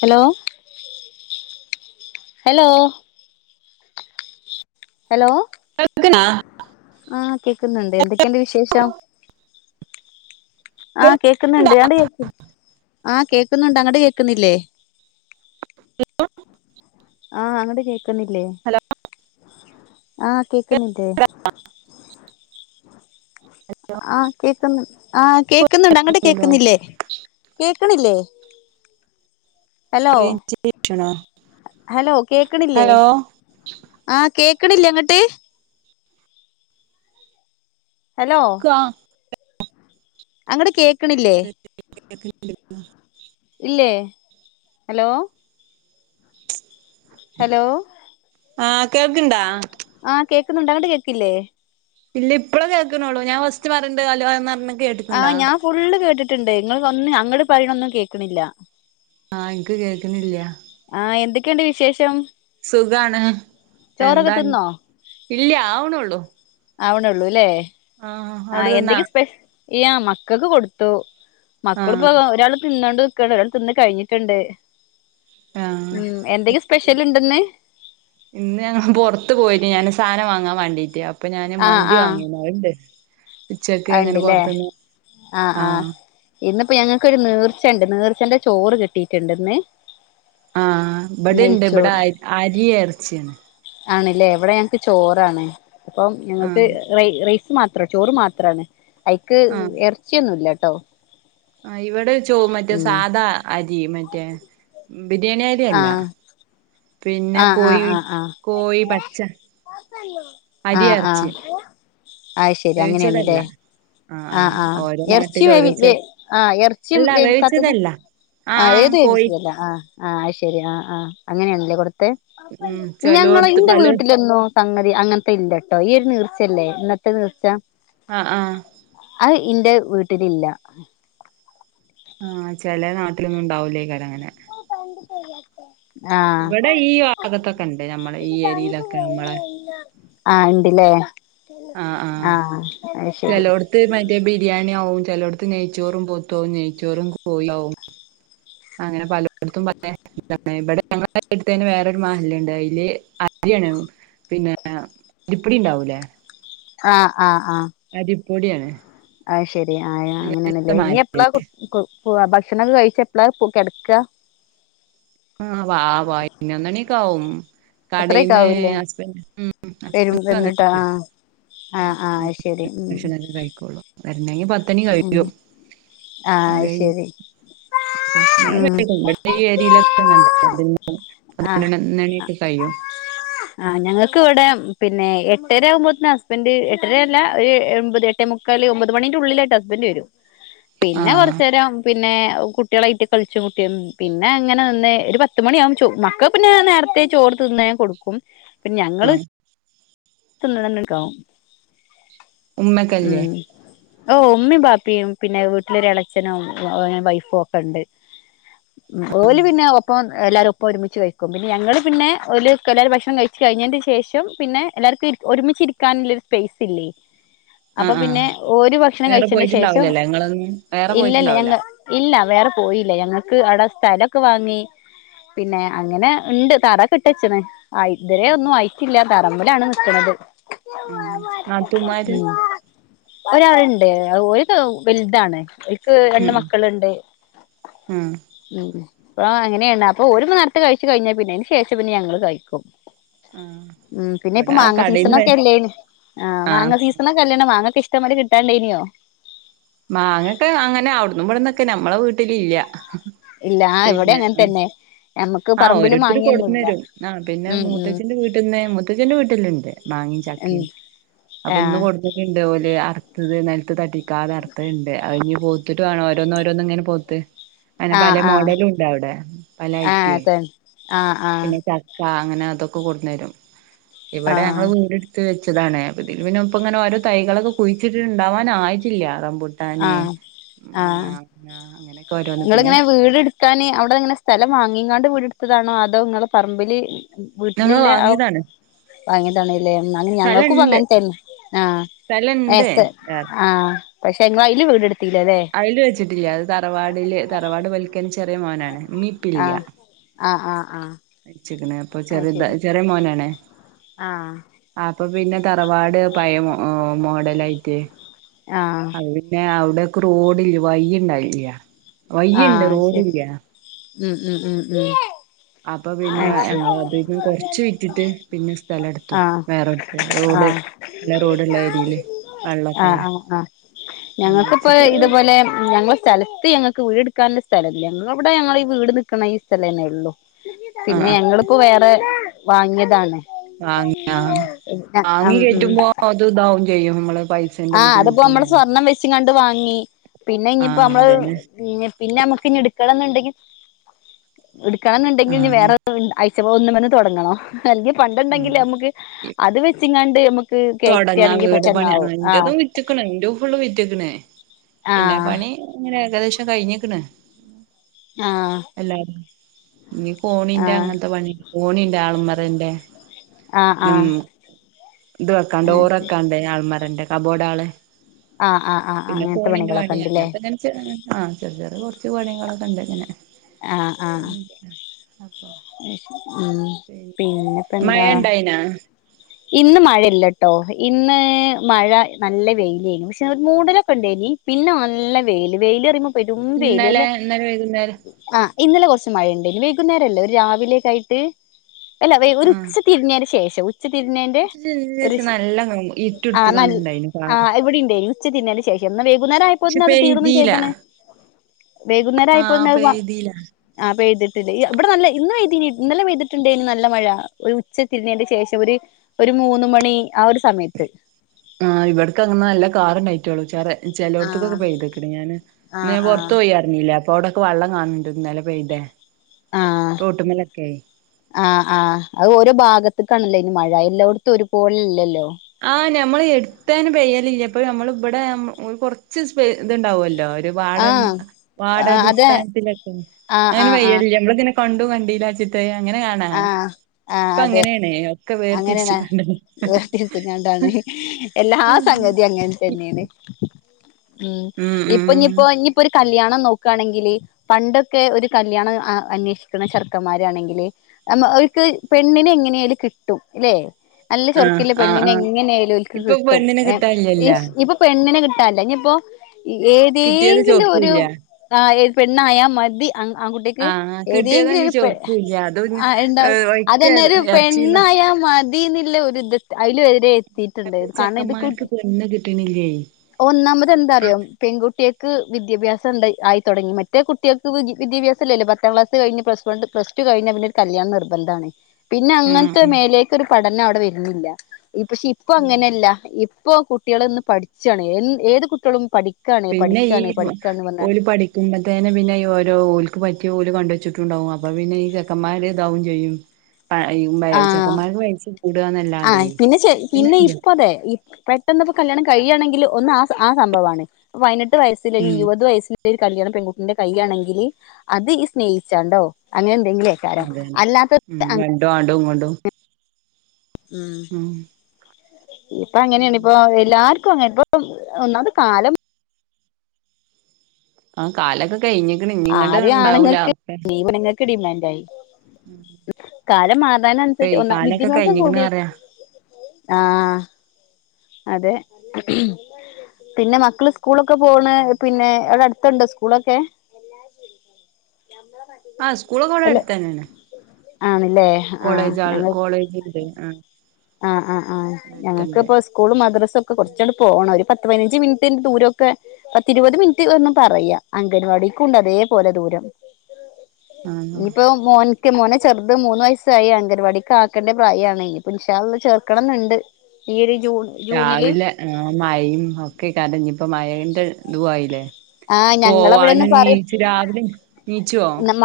Hello hello hello കേൾക്ക്ണാ ആഹ് കേൾക്കുന്നുണ്ട് എന്തൊക്കെയുണ്ട് വിശേഷം ആഹ് കേക്കുന്നുണ്ട് അങ്ങട്ട് കേക്ക ആഹ് കേക്കുന്നുണ്ട് അങ്ങട്ട് കേക്കുന്നില്ലേ ഹലോ ആഹ് അങ്ങട്ട് കേക്കുന്നില്ലേ ആഹ് കേക്കുന്നില്ലേ ആഹ് കേക്കുന്നു ആ കേൾക്കുന്നുണ്ട് അങ്ങട്ട് ഹലോ കേക്കുന്നില്ലേ കേക്ക്ണില്ലേ ഹലോ റേഞ്ച് ഇഷ്യൂണോ ഹലോ കേക്ക്ണില്ലേ ഹലോ ആഹ് കേക്ക്‌ണില്ലേ അങ്ങട്ട് ഹലോ ആഹ് അങ്ങട്ട് കേക്ക്ണില്ലേ എന്തുപറ്റി കേക്കണില്ലല്ലോ ഇല്ലേ ഹലോ ഹലോ ആഹ് കേൾക്ക്ണ്ടാ ആഹ് കേക്കുന്നുണ്ട് അങ്ങട്ട് കേക്ക്ല്ലേ ഇല്ല ഇപ്പളേ കേക്ക്ണാെള്ളൂ ഞാൻ ഫസ്റ്റ് പറയ്ണ്ട് അലോ എന്നർഞ്ഞ് ആഹ് ഞാം ഫുള്ള് കേട്ടിട്ട്ണ്ട് ങ്ങെള് ഒന്ന് അങ്ങട് പറയ്ണൊന്നും കേക്ക്ണില്ലാ ആഹ് ഇൻക്ക് കേക്ക്ണില്ല്യാ ആഹ് എന്തെക്കെണ്ട് വിശേഷം സുഖാണ് ചോറൊക്കെ എന്താ അൻ തിന്നോ ഇല്ല്യാ ആവ്ണാെള്ളു ആവ്ണാെള്ളു ലേ അവിടെ ആഹ് തിന്നാ എന്തൊങ്കിം സ്പെഷ് യാ മക്കക്ക് കൊട്ത്തു ആഹ് മക്കള്പ്പത് ഒരാള് തിന്നാണ്ട് ക്കാണ് ഒരാൾ തിന്ന് കഴിഞ്ഞിട്ട്ണ്ട് സ്പെഷ്യൽ ഉണ്ടെന്ന് ആഹ് ഇന്ന് ഞങ്ങ പൊർത്ത് പോയ്നി ഞാനാെര് സാനം വാങ്ങാം വാണ്ടീട്ട് അ പ്പം ഞാന് ആഹ് മന്തി ആഹ് വാങ്ങീന്നു അത്ണ്ട് ഉച്ചക്ക് അങ്ങെനെ ഉണ്ടല്ലേ പാെർത്ത്ന്ന് ആഹ് ഇന്ന്പ്പം ഞങ്ങക്കൊര് നീർച്ചണ്ട് നീർച്ചന്റെ ചോറ് കിട്ടീട്ട്ണ്ട്ന്ന് ആഹ് ബെടിണ്ട് ബെടെ അയ് അരി എർച്ച്യാണ് ആണ്ലേ ഇവെടെ ഞങ്ങക്ക് ചോറാണ് അപ്പം ആഹ് ഞങ്ങക്ക് റൈ റൈസ് മാത്രം ചോറ് മാത്രാണ് അയ്ക്ക് ആഹ് എർച്ച്യൊന്നുല്ലട്ടോ ആഹ് ഇവെടെ ചോ മറ്റേ സാധാ അരി മറ്റേ ബിര്യാണി അരിയല്ലാ ആഹ് പിന്നെ ആഹ് ആഹ് കോയാെയ് ആഹ് ആഹ് കോയി പച്ച അരി ആഹ് എറച്ചി ആഹ് അയ്ശെരി വേവിച്ചതല്ല അങ്ങെനേണ്ലേ ആഹ് ആഹ് ഓരോ നാട്ടിലു ഓരോ വേവി ചെ വേ ആഹ് ഇറച്ചിയും എല്ലാ വേവിച്ചെതെല്ലാ ആഹ് ആഹ് കോഴി ഇല്ല ആഹ് ആഹ് അയ്ശെരി ആഹ് ആഹ് അങ്ങെനേൺലേ കൊട്ത്തെ ഉം ഞങ്ങളെ ചെലോട്ത്ത് ഇന്റെ പല വീട്ട്ലെന്നു സങ്ങതി അങ്ങെൻത്തെ ഇല്ലട്ടോ ഈ ഒര് നീർച്ചല്ലേ ഇന്നത്തെ നീർച്ചാ ആഹ് ആഹ് അത് ഇന്റെ വീട്ടിലില്ലാ ആഹ് ചെലെ നാട്ടിലൊന്നുംണ്ടാവൂലെയ്ക്കാരങ്ങെനെ ആഹ് ഇവിടെ ഈ ഭാഗത്തൊക്കെ ഇണ്ട് നമ്മളെ ഈ തെണ്ടി തരായ്‌ ഏരിയയിലൊക്കെ നമ്മളെ ആഹ് ആഹ് ഇണ്ട്ലേ ആഹ് അയ്ശരി ത് മറ്റേ ബിര്യാണ്യാവും ചെലോട്ത്ത് നെയ്ച്ചോറും പോത്തു ആവും നെയ്ച്ചോറും കോയ് ആവും അങ്ങനെ പലോട്ത്തും പലേ [unintelligible] ഇബെടെ ഞങ്ങള അട്ത്തെന്നെ വേറൊരു മഹല്ല്ണ്ട് അയ്ല് അര്യാണു പിന്നേ അരിപ്പാെടിണ്ടാവൂലേ ആഹ് ആഹ് ആഹ് അരിപ്പൊട്യാണ് അയ്ശെരി ആഹ് യാ അങ്ങെനേണ്ലേ ഇനി എപ്പ്ളാ കൊ കൊ പോവാ ഭക്ഷണക്കെ കഴിച്ച് എപ്പ്ളാ പൊ‌ കെട്ക്കാ ആഹ് വാ പയ്നൊന്നണ്യൊക്കാവും അത്രയൊക്കെ കടീന്ന് ആവൂല്ലേ ഹസ്ബന്റ് ഉം ഉം വരും ഹസ്ബന്റ് വന്നിട്ട് ആ വന്ന്ട്ടില്ലേ ആഹ് ആഹ് അയ്ശരി ഉം വെര്ണെങ്കി പത്തണി ഉം കഴിയും ആഹ് അത് കഴിഞ്ഞ് ശരി ഉം [unintelligible] [unintelligible] ആഹ് പതിനാെന്നണ്യൊക്കെ കയ്യും ആഹ് ഞങ്ങക്ക് ഇവടെ പിന്നെ എട്ടര ആവുമ്പോത്തിനു ഹസ്ബൻഡ് എട്ടരയല്ല ഒരു എൺപത് എ ട്ടെമുക്കാൽ ഒമ്പത് മണിന്റെ ഉള്ളിലായിട്ട് ഹസ്ബൻന്റ് വരും പിന്നെ ആഹ് കൊറചേരം പി ന്നേ കുട്ട്യേളായിട്ട് കളിച്ചും കുട്ടിയ പിന്നെ ഇങ്ങനെ വന്ന് ഒരു പത്ത് മണിയാവും ചോ മക്കക് ക് പിന്നെ നേരത്തെ ചോറ് തിന്നാഞാൻ കൊടുക്കും. പിന്നെ ഞങ്ങള് ആഹ് തിന്ന്ണ നൊന്നണിക്കാവും ഉം ഉമ്മക്കല്ലേ ഓഹ് ഉമ്മീം ബാപ്പിം പിന്നെ വീ ട്ട്ലൊരെളച്ചനും ഓന് വൈഫും ഒക്കെണ്ട്. ഓല് പിന്നെ ഒപ്പം എല്ലാവരും ഒപ്പം ഒരുമിച്ച് കഴിക്കും. പിന്നെ ഞങ്ങൾ പിന്നെ ഓല്കെല്ലാരും ഭക്ഷണം കഴിച്ച് കഴിഞേന്റെ ശേഷം പിന്നെ എല്ലാർക്കും ഇരി ഒരുമിച്ച് ഇരിക്കാന്ല്ലൊരു സ്പേസ് ഇല്ലേയ്. അപ്പൊ ആഹ് പിന്നെ ഓര് ഭക്ഷണം കഴിച്ചേന്റെ ശേഷം നിങ്ങള [unintelligible] ഇല്ലല്ല ഞങ്ങ് ഇല്ല വേറെ പോയില്ല. ഞങ്ങക്ക് അവടെ സ്ഥലൊക്കെ വാങ്ങി. പിന്നെ അങ്ങനെ ഇണ്ട്. തറക്കെ ഇട്ടച്ച്ണ്. ആയി ഇതരെ ഒന്നും ആയിറ്റില്ല. തറമ്മലാണ് നിക്ക്ണത്. ഉം നാത്തൂമാര് ഉം ഒരാള്ണ്ട് ഔഹ് ഓൽക്കെ വെൽതാണ്. ക് രണ്ട് ഉം മക്കള്ണ്ട്. ഉം അങ്നെ. ഇവടെ അങ്ങനെണ് അപ്പൊ ഓര്പ്പ നേരത്തെ കഴിച്ചു കഴിഞ്ഞാ പിന്നെ അയ്ന് ശേഷം പിന്നെ ഞങ്ങൾ കഴിക്കും. ആ ഉം പിന്നെ ഇപ്പൊ ഇവിടെ മാങ്ങ കടേന്ന് സീസണൊക്കെ അല്ലേന്യോ, ആഹ് ആ മാങ്ങ സീസണൊ ക്കല്ലേണൊ മാങ്ങൊക്കെ ഇഷ്ടം പോലെ കിട്ടാണ്ടായ്ന്യോ? മാങ്ങൊക്കെ അങ്ങനെ അവ്ട്ന്നും ഇബട്ന്നൊക്കെ, ഞമ്മളെ വീട്ടിലില്ല്യ. ഇല്ല ആഹ് ഇവടെ അങ്ങൻ തന്നെ. ഞമ്മക്ക് ആഹ് പറമ്പില് ഓരോരുത്തർ കൊടുന്ന് മാങ്ങയൊന്നുല്ല തരും. ആഹ് പിന്നെ ഉം ഉം മൂത്തച്ഛന്റെ വീട്ട്ന്ന്, മൂത്തച്ഛന്റെ വീട്ട്ല്ണ്ട്. മാങ്ങിം ഉം ചക്കിം അപ്പ ഇന്ന് ആഹ് കൊട്ന്ന്ട്ട്ണ്ട് ഓല് അറ്ത്തത് നെലത്ത് തട്ടിക്കാതെ അർ ത്തത്ണ്ട്. അത്ഞ് പൊവ്ത്ത്ട്ട് വാണം ഓരോന്ന് ഓരോന്ന് ഇങ്ങനെ പൊവ്ത്ത്. അങ്ങനെ ആഹ് പലേ ആഹ് മോഡലും ഉണ്ട് അവ്ടെ. പല ആഹ് ഐറ്റ്വേ. അതന്നെ ആഹ് ആഹ് പിന്നെ ച ക്ക അങ്ങനെ അതൊക്കെ കൊടുന്നരും. ഇവടെ ഞങ്ങള് ആഹ് വീട് ട് ത്ത് വെച്ചതാണ്. അപ്പതില് പിന്നെ ഇപ്പം ഇങ്ങനെ ഓരോ തൈകളൊക്കെ കുഴിച്ചിട്ടിട്ട്ണ്ടാവാൻ ആയിട്ടില്ല റംമ്പൂ ട്ടാൻ ആഹ് ഉംമാങ്ങ അങ്ങനെ ഇങ്ങള് ഇങ്ങനെ വീട് ട്ക്കാന് അവ്ടന്ന്ങ്ങനെ സ്ഥലം വാങ്ങിങ്ങാണ്ട് വീട് ഇട്ത്തതാണോ അതോ ഇങ്ങളെ പറമ്പില് ഞങ്ങള് വീട്ടിലില്ലെ ആ വാങ്ങിയതാണ് വാങ്ങിയതാണ്ല്ലേ അങ്ങനെ. ഞങ്ങക്കും സ്ഥലണ്ട് ഇപ്പങ്ങൻത്തെന്നെ. ആഹ് ഏഹ് സ്ഥലണ്ട് സ്ഥെ ആഹ് പക്ഷെ ഇങ്ങള് അയില് വീട് ഇട്ത്തീല്ല ല്ലെ. അയ്ല് വെച്ചിട്ടില്ല. അത് തറവാടില് തറവാട് ഇവൽക്കെന്നെ ചെറിയ മോനാണ്. ഇമ്മി ആഹ് ആഹ് ആഹ് ആഹ്. മരിച്ച്ക്ക്ണ്. അപ്പൊ അത് ചെറിത ശരി ചെറിയ മോനാണ്. ആഹ് അപ്പൊ പിന്നെ തറവാട് പയേ മൊ മോഡലായിറ്റ്. ആഹ് അപ്പ പിന്നെ അവിടെക്ക് റോഡില്ല വയ്യ് ഇണ്ടായില്ല്യ. ആഹ് ശരി ഉം ഉം ഉം ഉം. അപ്പൊ പിന്നെ അത് ശരി ഞങ്ങളതിന്ന് കൊർച്ച് വിറ്റിട്ട് പിന്നെ സ്ഥലെട്ത്തു. ആഹ് വേറെട്ത്ത്. റോഡ് ആഹ് ആഹ് നല്ല റോഡ്ള്ള ഏരിയേല്. വെള്ളൊക്കെള്ളെ. അങ്ങനെ ഞങ്ങക്കിപ്പ വെച്ചിട്ട് ഇ തുപോലെ ഞങ്ങളെ സ്ഥലത്ത് ഞങ്ങക്ക് വീട് ഇട്ക്കാൻല്ലെ സ്ഥലല്ല. ഞങ്ങള് ഇവടെ ഞങ്ങള് ഈ വീട് നിക്ക്ണ ഈ സ്ഥലന്നെ ഉള്ളു. ആ പിന്നെ ആ ഞങ്ങള് പ്പൊ വേറെ വാങ്ങിയതാണ്. വാങ്ങിയാ. വാങ്ങി ഉം ഉം കേറ്റുമ്പോ അത് ഇതാവും ചെയ്യും. നമ്മള് പൈ ആഹ് അത് പ്പം നമ്മള് സ്വർണം വെച്ച്ങ്ങാണ്ട് വാങ്ങി. പിന്നെ ആ ഇഞ്പ്പോ ഞമ്മള് അതന്നെ ഇഞ് പിന്നെ നമുക്ക് ഇനി എടുക്കണം എന്നുണ്ടെങ്കിൽ എടുക്കണം ആ എന്നുണ്ടെങ്കിൽ ഇ വേറെ ഒന്നുമമന്ന് തുടങ്ങണോ അല്ലങ്കി ഉം പണ്ടണ്ടെങ്കിൽ നമുക്ക് അത് വെച്ചങ്ങാണ്ട് നമുക്ക് ക്ക്കേൾക്കയാണെങ്കിൽ പറ്റന്നാവും ഇൻ്റതും വിറ്റ് ക്ക് ണ് ന്റ തും ഫുളള് വിറ്റ് ക്ക് ണ് പിന്നെ ആഹ് പണി അങ്ങനെ ഏകദേശം കഴിഞ്ഞിക്ണ് ആഹ് എല്ലാരും ഇനി കോണിന്റെ ആഹ് അങ്ങനത്തെ പണി കോണിന്റെ ആളമറന്റെ ആഹ് ആഹ് ഇത് വെക്കാണ്ട ആഹ് ഡോർ ശരി വക്കാണ്ട് ആൾമാരന്റെ കബോർഡ ആള് ആഹ് ആഹ് ആഹ് പിന്നെ അങ്ങനത്തെ കൊണിന്റെ പണികളൊക്കെ പണി അങ്ങൻ ഉണ്ടല്ലേ ത്ത ആ ചെറിയ ചെറി കുറച്ചു പണി കളൊക്കെ ഉണ്ട് ഇങ്ങനെ ആഹ് ആഹ് അപ്പ ഉം പിന്നെപ്പോ എന്താ പിന്നാ ഇന്ന് മഴല്ലട്ടോ ഇന്ന് മഴ നല്ല വെയില് ആയിരുന്നു പക്ഷെ മൂടലൊക്കെ ണ്ടായിനി പിന്നെ നല്ല വെയില് വെയില പറിയുമ്പോ പെരും വെയില് അല്ല ഇന്നലെ ഇന്നലെ വൈകുന്നേരം ആ ഇന്നലെ കുറച്ച് മഴയുണ്ട് വൈകുന്നേരല്ലേ ഒരു രാവിലേക്കായിട്ട് അല്ല ഒരു ആ ഉച്ച തിരിഞ്ഞതിന് ശേഷം ഉച്ചതിരിഞ്ഞതിന്റെ ഒരു ച്ച് നല്ല ആ ഇരുട്ടെടുത്ത് കണ്ടുണ്ടായിന് ആ കാറ് ഇവിടെണ്ടയ്നി ഉച്ച തിരിഞ്ഞതിന് ശേഷം എന്നാ വൈകുന്നേരം പക്ഷെ ആയപ്പോത്തിന് അത് തീർന്നും പെയ്തീല ചെയ്ത് ണ് വൈകുന്നേ രായപോൾതിന് അത് ആ അപ്പൊ പെയ്തിട്ടില്ലേ? ഇവിടെ നല്ല ഇന്ന് പെയ്തിനി ഇന്നലെ പെയ്തിട്ടുണ്ട് ഇനി നല്ല മഴ ഒരു ഉച്ച തിരിഞ്ഞതിന്റെ ശേഷം. ഒരു ഒരു മൂന്ന് മണി ആ ഒരു സമയത്ത്. ആ ഇവിടക്ക അങ്ങെ നല്ല കാറിണ്ടായിട്ടോള്ളൂ ചോറേ ചെലോടത് ആഹ് കൊക്കെപെയ്ത് ക്ക്ണ്ണ്, ഞാൻ ഇന്ന് ആഹ് ഞാൻ ആഹ് പുറത്ത് പോയാ ല്ല അപ്പൊ അവിടൊക്കെ വെള്ളം കാണുന്നുണ്ട്, ഇന്നലെ പെയ്തെ ആഹ് തോട്ടുമ്മലൊക്കെ, ആ ആഹ് ആഹ് അത് ഓരോ ഭാഗത്തക്കാണല്ലോ ഇനി മഴ എല്ലായിടത്തും ഒരു പോലല്ലല്ലോ?. ആഹ നമ്മള് എടുത്താന് പയ്യല ഇല്ല അപ്പൊ നമ്മള ഇവിടെ കുറച്ച് ഇത്ണ്ടാവുമല്ലോ വാഡ ആഹ് ആഹ് അതെ വാർഡടിസ്ഥാനത്തിലൊക്കെ, ആഹ് അങ്ങനെ ആഹ് ആഹ് പെയ്യലില്ലെ [unintelligible] പണ്ടു [unintelligible] അങ്ങനെ കാണാ ആഹ് ആഹ് ഇപ്പ അതെ അങ്ങനെയണേ ഒക്കെ വേർ തിരിച്ച് കണാ പിന്നെന്താണ് എല്ലാ സംഗതി അങ്ങനെ തന്നെയാണ്. ഉം ഇപ്പൊ ഞ്ഞിപ്പോ ഇനിപ്പോ ഒരു കല്യാണം നോക്കാണെങ്കില്?. പണ്ടൊക്കെ ഒരു കല്യാണം അന്വേഷിക്കണ ചെറുക്കന്മാരാണെങ്കില് നമ്മ അവക്ക് പെണ്ണിനെ എങ്ങനെയാലും കിട്ടും, അല്ലെ. നല്ല ആഹ് ചുറുക്കില്ല ആഹ് പെണ്ണിനെ ആഹ് എങ്ങനെയായാലും ഓൽക്ക് ഇപ്പൊ കിട്ടും, പെണ്ണിനെ കിട്ടാനില്ലല്ല എ ഇപ്പൊ പെണ്ണിനെ കിട്ടാനില്ല ഇനിയിപ്പോ കിട്ടിയത് ഏതെങ്കിലും ഒരു. ചോർക്കൂല്ല ആ ഏത് പെണ്ണായ മതി ആകുട്ടിക്ക് ആഹ് ഏതെങ്കിലും കിട്ടിയതഞ്ഞ് ഒരു പെ ചോർക്കൂല്ല അത് ആ ഉണ്ടാവും. ഒഴിക്ക അതന്നെ ഒരു ഇറച്ചി പെണ്ണായ മതിന്നില്ല ഒരു ഇത് അതില് വരുയെ എത്തിട്ടുണ്ട്, കാരണം ഇത് കിട്ടു ചെക്കന്മാർക്ക് പെണ്ണ് കിട്ടണില്ലേ ഒന്നാമത് എന്താ അറിയോ? പെൺകുട്ടികൾക്ക് വിദ്യാഭാസം ഉ ണ്ടായി ആയി തുടങ്ങി, മറ്റേ കുട്ടികൾക്ക് വിദ്യാഭ്യാസം ഇല്ലല്ലോ പത്താം ക്ലാസ് ക കഴിഞ്ഞു പ്ലസ് ണ്ട് പ്സ ടു കഴിഞ്ഞ പിന്നെ കല്യാണം നിർബന്ധമാണ്. പിന്നെ ആഹ് അങ്ങനത്തെ ആഹ് മേലേക്ക് ഒരു പഠനം അവിടെ വരുന്നില്ല. ഈ പക്ഷെ ഇപ്പൊ അങ്ങനെയല്ല, ഇപ്പോ കുട്ടികള് ഒന്ന് പഠിച്ചാണ് ഏത് കുട്ടികളും പഠിക്ക പിന്നെ ഈ ഒരു പഠി കത്തുമ്പത്തേെ പിന്നെ ഈ ഓരോ ഓലക്ക് പറ്റിയ ഓല് കണ്ടുവെച്ചിട്ടുണ്ടാവും അപ്പൊ പിന്നെ ഈ ചെക്കന്മാർ ഇതാവും ചെയ്യും. പ ഈ [unintelligible] ആഹ് ചെക്കന്മാർക്ക് വയസ് കൂടുക എന്നല്ലാതെ ആഹ് പിന്നെ ശ പിന്നെ ഇപ്പ അതെ പെട്ടെന്ന്പ്പോ കല്യാണം കഴിയയാണെങ്കിൽ ഒന്ന് ആഹ ആഹ സംഭവമാണ് പതിനെട്ട് വയസിൽ ഉം ഇരുപത് വയസിൽ ഒരു കല്യാണം പെൺകുട്ടിന്റെ കൈയാണെങ്കില് അത് ഈ സ്നേഹിച്ചാണ്ടോ അങ്ങനെ എന്തെങ്കിലയിരിക്കും അതന്നെ ഉം രണ്ടും ആങ്ങ്ണ്ടും, ഇങ്ങണ്ടും ഉം ഇപ്പൊ അങ്ങനെയാണ് ഇപ്പൊ എല്ലാവർ പ്പോ [unintelligible] ഒന്നാത് കാലം. ആഹ കാലക ആദ്യം ആണുങ്ങൾക്ക്, പെണുങ്ങൾക്ക് ഡിമാൻഡ ആയി. കാലം മാറാന ഇപ്പെ അനുസരിച്ച് ഒന്ന് കാലൊക്കെ വിദ്യാഭ്യാസം കഴിഞ്ഞിക്കണ് കൂടി പറയാ ആഹ അതെ, പിന്നെ മക്കള് സ്കൂളൊക്കെ പോണ് പിന്നെ അവിടെ ണ്ടാ സ്കൂളൊക്കെ ആഹ സ്കൂളു കൂടെ അല്ല അടുത്ത് തന്നെയാണ്. ആണല്ലേ ആഹ് കോളേജ് ആഹ കോളേജ് ഉണ്ട്, ആഹ ആഹ ആഹ ആഹ ഞങ്ങക്ക്പ്പ സ്കൂള് മദ്രസ ഒക്കെ കുറച്ചൂടെ പോണം ഒരു പതിനഞ്ച് മിനിന്റെ ദൂരമൊക്കെ പത്തിരുപത് മിനിറ്റ് ഒന്നും പറയാ, അംഗൻവാടിക്കുണ്ട് അതേപോലെ ദൂരം. ആ ആ ഇനിയിപ്പോ മോൻക്ക് മോനെ ചെറുത് മൂന്ന് വയസ്സായി അങ്കൻവാടിക്ക് ആക്കേണ്ട പ്രായമാണ് ഇനി ചേർക്കണം എന്നുണ്ട്, ഈ ഒരു ജൂൺ. ജൂണില് രാവിലെ ആഹ മഴയും ഒക്കെ കണ്ടഞ്ഞ ഇപ്പ മഴന്റെ ഇതും ആയില്ലേ?. ആഹ് ഞങ്ങളവിടെന്ന് പോവാനും പറയും നീച്ച് രാവിലെ നീച്ചുവോ?. നമ്മ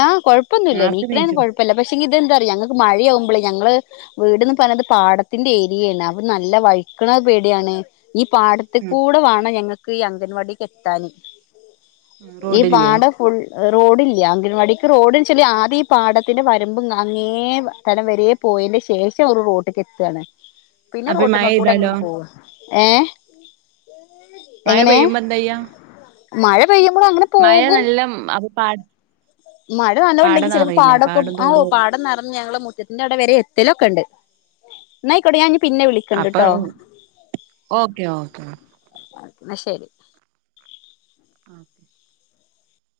ആഹ് കുഴപ്പമില്ല. എണിക്കുന്നതിനി നേർത്തെ ഇടടെയന്നും നീച്ചും കുഴപ്പമില്ല പക്ഷെ ഇതെന്താ പറയാ ഞങ്ങക്ക് മഴയാവുമ്പളേ ഞങ്ങള് വീട്ന്ന് പറഞ്ഞത് പാടത്തിന്റെ ഏരിയാണ് അത് നല്ല വഴിക്കണത് പേടിയാണ്. ഈ പാടത്തിൽ കൂടെ വേണം, ഞങ്ങക്ക് ഈ അംഗൻവാടിക്ക് എത്താന്. ഉം ഈ റോഡില്ലേ പാടം. ഫുൾ റോഡില്ല അങ്കണവാടിക്ക് റോഡ്ചാല് ആദ്യയി പാടത്തിന്റെ വരമ്പ് അങ്ങേ തലം വരേ. പോയന്റെ ശേഷം ഒരു റോഡ് കെട്ടാണ്. പിന്നെ അപ്പൊ മഴെയ്താലോ റോട്ട്മക്കൂടെങ്ങനെ പോവും ഏഹ്. മഴ എങ്ങനെ പെയ്യുമ്പോന്തയ്യാ. മഴ പെയ്യുമ്പോൾ അങ്ങനെ. മഴ പോകും നല്ല അപ്പൊ പാട. മഴ പാടം നല്ലോംണ്ടെങ്കിൽ ചിലപ്പോ നറയില്ലേ പാടൊക്കെ പാടം ആഹ ഓഹ തോടും പാടം നിറഞ്ഞ ഞങ്ങളെ മുറ്റ. ന്റെ അവിടെ വരെ എത്തലൊക്കെണ്ട് ന്ന അയ്ക്കോട്ടെ ഞാൻഞ്ഞിപിന്നെ വിളി. അപ്പ ഉഹ് ഓക്കെ ഓക്കെ. അഹ്‌ ന്ന ശരി. [inaudible]